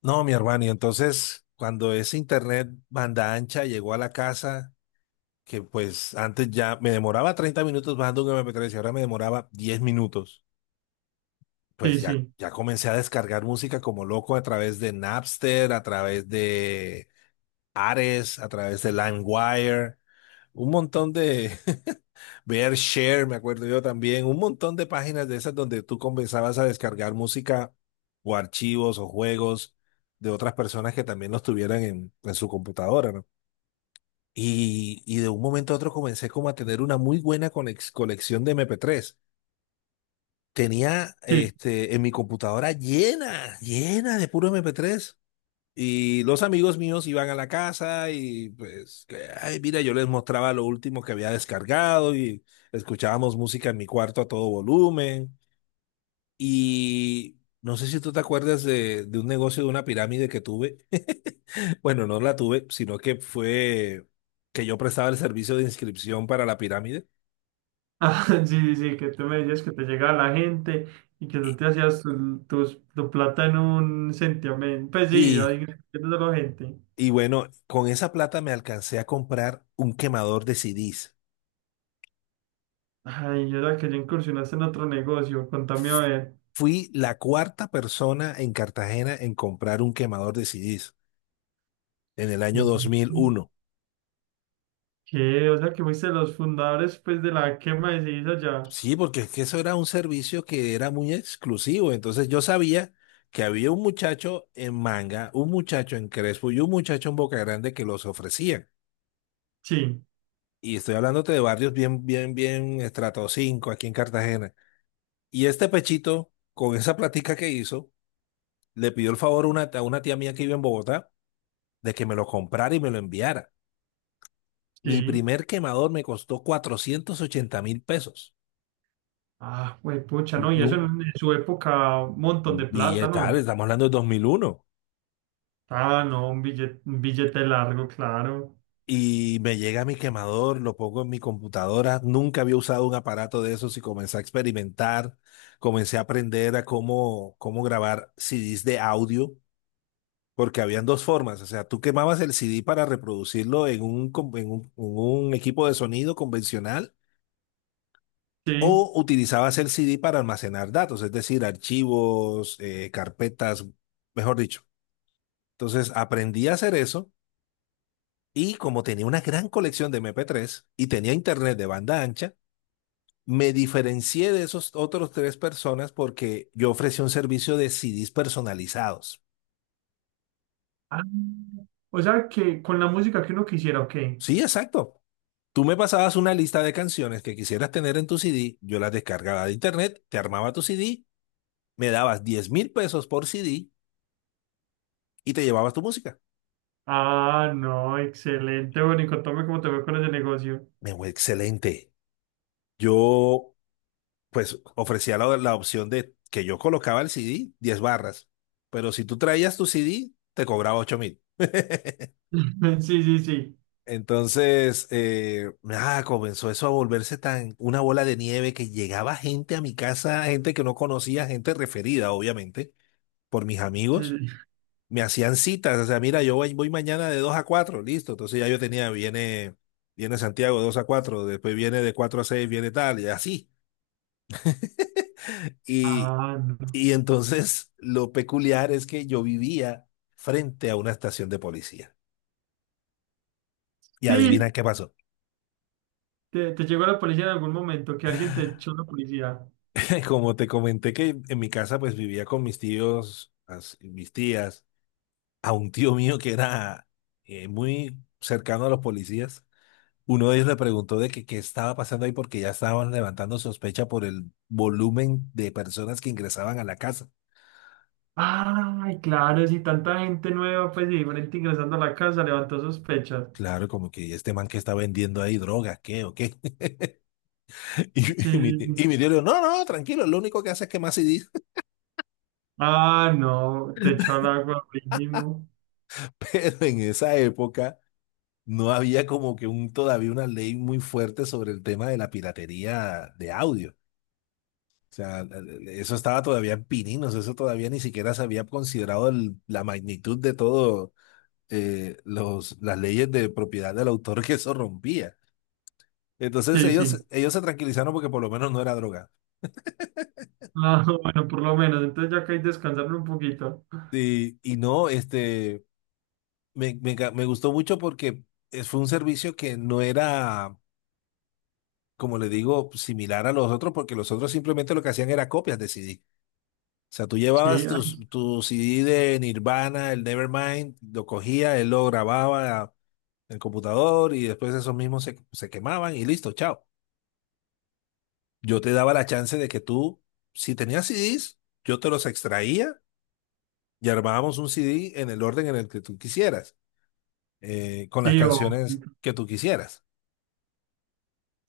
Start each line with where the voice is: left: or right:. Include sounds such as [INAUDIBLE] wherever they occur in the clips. left: No, mi hermano, y entonces cuando ese internet banda ancha llegó a la casa, que pues antes ya me demoraba 30 minutos bajando un MP3 y ahora me demoraba 10 minutos,
right: Sí,
left: pues ya,
right: sí,
left: ya comencé a descargar música como loco a través de Napster, a través de Ares, a través de LimeWire, un montón de, Share, me acuerdo yo también, un montón de páginas de esas donde tú comenzabas a descargar música o archivos o juegos de otras personas que también los tuvieran en su computadora, ¿no? Y de un momento a otro comencé como a tener una muy buena colección de MP3. Tenía
right: sí.
left: en mi computadora llena, llena de puro MP3. Y los amigos míos iban a la casa y pues, que, ay, mira, yo les mostraba lo último que había descargado y escuchábamos música en mi cuarto a todo volumen. Y no sé si tú te acuerdas de un negocio de una pirámide que tuve. [LAUGHS] Bueno, no la tuve, sino que fue que yo prestaba el servicio de inscripción para la pirámide.
right: Ah, [LAUGHS] sí, sí, sí, que tú me decías que te llegaba la gente y que tú
left: Y,
right: te hacías tu plata en un sentimiento. Pues sí,
left: y,
right: ahí de la gente.
left: y bueno, con esa plata me alcancé a comprar un quemador de CDs.
right: Ay, yo era que ya incursionaste en otro negocio, contame a ver.
left: Fui la cuarta persona en Cartagena en comprar un quemador de CDs en el
right: ¿Qué?
left: año 2001.
right: ¿Qué? O sea, que fuiste de los fundadores, pues, de la quema de ceniza allá.
left: Sí, porque es que eso era un servicio que era muy exclusivo. Entonces yo sabía que había un muchacho en Manga, un muchacho en Crespo y un muchacho en Boca Grande que los ofrecían.
right: Sí,
left: Y estoy hablándote de barrios bien, bien, bien estrato 5 aquí en Cartagena. Y este pechito, con esa platica que hizo, le pidió el favor a una tía mía que vive en Bogotá de que me lo comprara y me lo enviara. Mi
right: sí.
left: primer quemador me costó 480.000 pesos.
right: Ah, güey, pucha, no, y eso en,
left: Nu-
right: en su época, un montón de plata,
left: Billetal,
right: ¿no?
left: estamos hablando de 2001.
right: Ah, no, un billete largo, claro.
left: Y me llega mi quemador, lo pongo en mi computadora. Nunca había usado un aparato de esos y comencé a experimentar. Comencé a aprender a cómo grabar CDs de audio, porque habían dos formas. O sea, tú quemabas el CD para reproducirlo en un, com- en un equipo de sonido convencional.
right: Sí.
left: O utilizabas el CD para almacenar datos, es decir, archivos, carpetas, mejor dicho. Entonces aprendí a hacer eso y como tenía una gran colección de MP3 y tenía internet de banda ancha, me diferencié de esos otros tres personas porque yo ofrecía un servicio de CDs personalizados.
right: Ah, o sea que con la música que uno quisiera, ok.
left: Sí, exacto. Tú me pasabas una lista de canciones que quisieras tener en tu CD, yo las descargaba de internet, te armaba tu CD, me dabas 10.000 pesos por CD y te llevabas tu música.
right: Ah, no, excelente. Bueno, y contame cómo te fue con ese negocio.
left: Me fue excelente. Yo, pues, ofrecía la, la opción de que yo colocaba el CD 10 barras, pero si tú traías tu CD, te cobraba 8.000. [LAUGHS]
right: [LAUGHS] Sí, sí, sí.
left: Entonces, nada, comenzó eso a volverse tan una bola de nieve que llegaba gente a mi casa, gente que no conocía, gente referida, obviamente, por mis
right: Sí,
left: amigos.
right: sí.
left: Me hacían citas, o sea, mira, yo voy, voy mañana de 2 a 4 listo. Entonces ya yo tenía, viene, viene Santiago de 2 a cuatro, después viene de 4 a seis, viene tal, y así. [LAUGHS] Y,
right: Ah, no.
left: y entonces lo peculiar es que yo vivía frente a una estación de policía. Y adivina
right: Sí,
left: qué pasó.
right: te llegó la policía en algún momento, que alguien te echó la policía.
left: [LAUGHS] Como te comenté que en mi casa pues vivía con mis tíos, mis tías, a un tío mío que era muy cercano a los policías. Uno de ellos le preguntó de que qué estaba pasando ahí porque ya estaban levantando sospecha por el volumen de personas que ingresaban a la casa.
right: Ay, claro, si tanta gente nueva, pues y diferente ingresando a la casa, levantó sospechas.
left: Claro, como que este man que está vendiendo ahí droga, ¿qué o qué? Y, y mi, tío-
right: Sí.
left: y mi tío le dijo, no, no, tranquilo, lo único que hace es quemar CDs.
right: Ah, no, te echó
left: [LAUGHS]
right: al agua, primo.
left: Pero en esa época no había como que un, todavía una ley muy fuerte sobre el tema de la piratería de audio. O sea, eso estaba todavía en pininos, eso todavía ni siquiera se había considerado la magnitud de todo las leyes de propiedad del autor que eso rompía. Entonces
right: Sí, sí.
left: ellos se tranquilizaron porque por lo menos no era droga.
right: Ah, [LAUGHS] bueno, por lo menos, entonces ya que hay descansar un poquito.
left: Y no, me gustó mucho porque fue un servicio que no era, como le digo, similar a los otros, porque los otros simplemente lo que hacían era copias de CD. O sea, tú
right: Sí,
left: llevabas tu CD de Nirvana, el Nevermind, lo cogía, él lo grababa en el computador y después esos mismos se quemaban y listo, chao. Yo te daba la chance de que tú, si tenías CDs, yo te los extraía y armábamos un CD en el orden en el que tú quisieras, con las
right: Sí,
left: canciones que tú quisieras.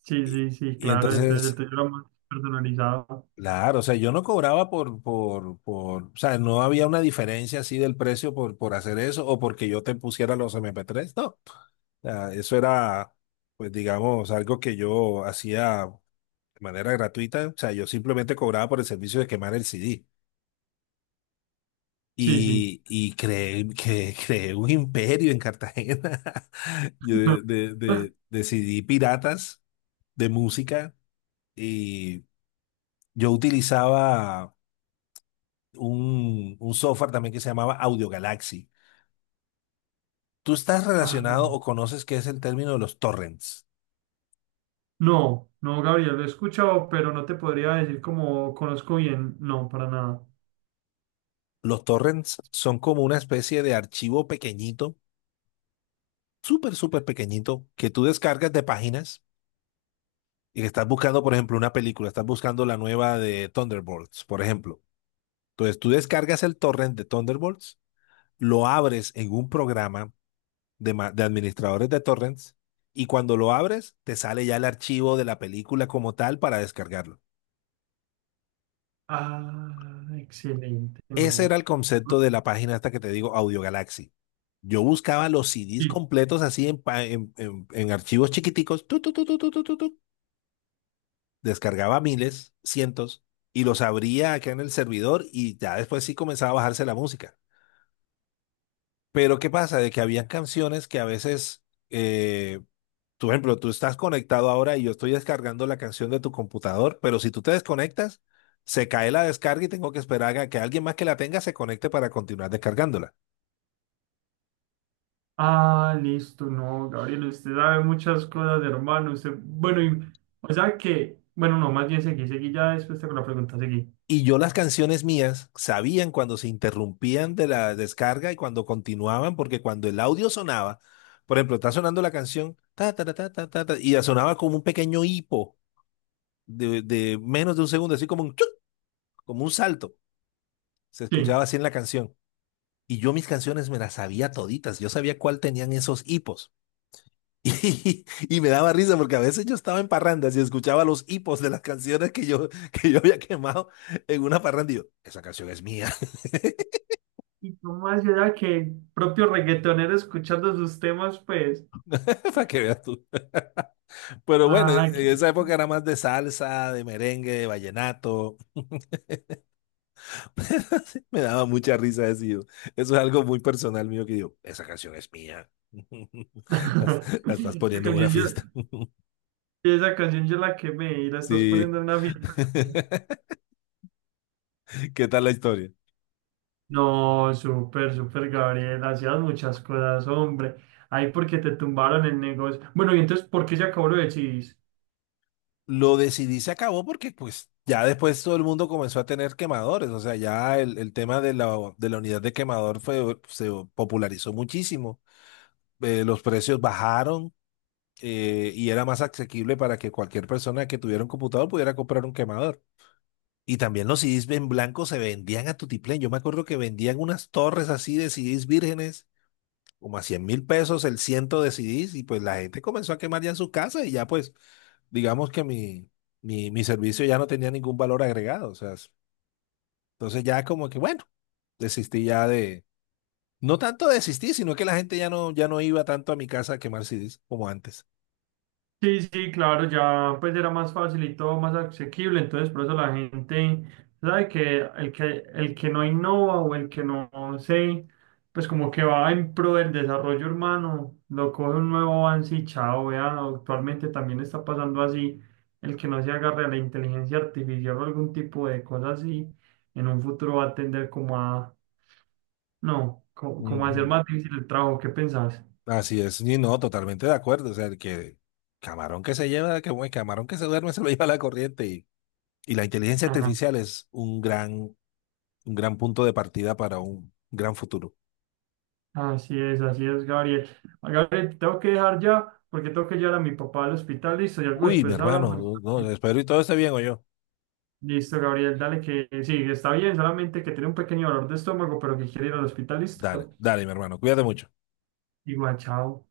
right: sí,
left: Y,
right: sí, sí,
left: y
right: claro, entonces el
left: entonces,
right: tuyo era más personalizado.
left: claro, o sea, yo no cobraba por, o sea, no había una diferencia así del precio por hacer eso o porque yo te pusiera los M P tres no. O sea, eso era, pues digamos, algo que yo hacía de manera gratuita, o sea, yo simplemente cobraba por el servicio de quemar el C D.
right: Sí, sí.
left: Y, y creé un imperio en Cartagena, [LAUGHS] yo de, de,
right: [LAUGHS]
left: de, de C D piratas de música y yo utilizaba un software también que se llamaba Audio Galaxy. ¿Tú estás
right: Ah,
left: relacionado
right: no.
left: o conoces qué es el término de los torrents?
right: No, no, Gabriel, lo he escuchado, pero no te podría decir como conozco bien. No, para nada.
left: Los torrents son como una especie de archivo pequeñito, súper, súper pequeñito, que tú descargas de páginas y que estás buscando, por ejemplo, una película, estás buscando la nueva de Thunderbolts, por ejemplo. Entonces tú descargas el torrent de Thunderbolts, lo abres en un programa de administradores de torrents y cuando lo abres te sale ya el archivo de la película como tal para descargarlo.
right: Ah, excelente,
left: Ese
right: no.
left: era el concepto de la página esta que te digo, Audio Galaxy. Yo buscaba los CDs
right: Sí.
left: completos así en, pa- en archivos chiquiticos, tu, tu, tu, tu, tu, tu, tu, tu. Descargaba miles, cientos, y los abría acá en el servidor y ya después sí comenzaba a bajarse la música. Pero ¿qué pasa? De que habían canciones que a veces, tú, por ejemplo, tú estás conectado ahora y yo estoy descargando la canción de tu computador, pero si tú te desconectas, se cae la descarga y tengo que esperar a que alguien más que la tenga se conecte para continuar descargándola.
right: Ah, listo, no, Gabriel, usted sabe muchas cosas, hermano. Usted, bueno, y- o sea que, bueno, no, más bien seguí, seguí ya después con la pregunta, seguí.
left: Y yo las canciones mías sabían cuando se interrumpían de la descarga y cuando continuaban, porque cuando el audio sonaba, por ejemplo, está sonando la canción, ta, ta, ta, ta, ta, ta, ta, y ya sonaba como un pequeño hipo de menos de un segundo, así como un chuc, como un salto. Se
right: Sí.
left: escuchaba así en la canción. Y yo mis canciones me las sabía toditas, yo sabía cuál tenían esos hipos. [LAUGHS] Y, y me daba risa porque a veces yo estaba en parrandas y escuchaba los hipos de las canciones que yo había quemado en una parranda y yo, esa canción es mía,
right: Y tú más allá que el propio reggaetonero escuchando sus temas, pues.
left: [LAUGHS] para que veas tú. Pero bueno, e,
right: Ah, qué-
left: en esa época era más de salsa, de merengue, de vallenato. [LAUGHS] Me daba mucha risa decir. Eso es algo muy personal mío que digo, esa canción es mía.
right: [LAUGHS]
left: [LAUGHS] La, la estás
right: Esa
left: poniendo en una
right: canción yo,
left: fiesta. [LAUGHS]
right: esa canción yo la quemé y la estás
left: Sí.
right: poniendo en una fiesta.
left: [LAUGHS] ¿Qué tal la historia?
right: No, súper, súper, Gabriel. Hacías muchas cosas, hombre. Ahí porque te tumbaron el negocio. Bueno, y entonces, ¿por qué se acabó lo de Chis?
left: Lo decidí, se acabó porque pues ya después todo el mundo comenzó a tener quemadores. O sea, ya el tema de la, unidad de quemador fue, se popularizó muchísimo. Los precios bajaron, y era más asequible para que cualquier persona que tuviera un computador pudiera comprar un quemador. Y también los CDs en blanco se vendían a tutiplén. Yo me acuerdo que vendían unas torres así de CDs vírgenes, como a 100.000 pesos el ciento de CDs, y pues la gente comenzó a quemar ya en su casa y ya pues digamos que mi servicio ya no tenía ningún valor agregado. O sea, entonces ya como que bueno, desistí ya de... No tanto desistí, sino que la gente ya no, iba tanto a mi casa a quemar CDs como antes.
right: Sí, sí, claro, ya pues era más fácil y todo más asequible, entonces por eso la gente sabe que el que no innova o el que no se pues como que va en pro del desarrollo urbano, lo coge un nuevo avance y chao, vea, actualmente también está pasando así, el que no se agarre a la inteligencia artificial o algún tipo de cosa así, en un futuro va a tender como a no, co- como, a hacer
left: Ujú.
right: más difícil el trabajo, ¿qué pensás?
left: Así es, y no, totalmente de acuerdo. O sea, el que camarón que se lleva, que el camarón que se duerme [LAUGHS] se lo lleva la corriente. Y la inteligencia artificial es un gran punto de partida para un gran futuro.
right: Así es, Gabriel. Gabriel, tengo que dejar ya porque tengo que llevar a mi papá al hospital. Listo, y algo
left: Uy, mi
right: después hablamos.
left: hermano, no, espero y todo esté bien, o yo.
right: Listo, Gabriel, dale que sí, está bien, solamente que tiene un pequeño dolor de estómago, pero que quiere ir al hospital.
left: Dale,
right: Listo.
left: dale, mi hermano, cuídate mucho.
right: Igual, chao.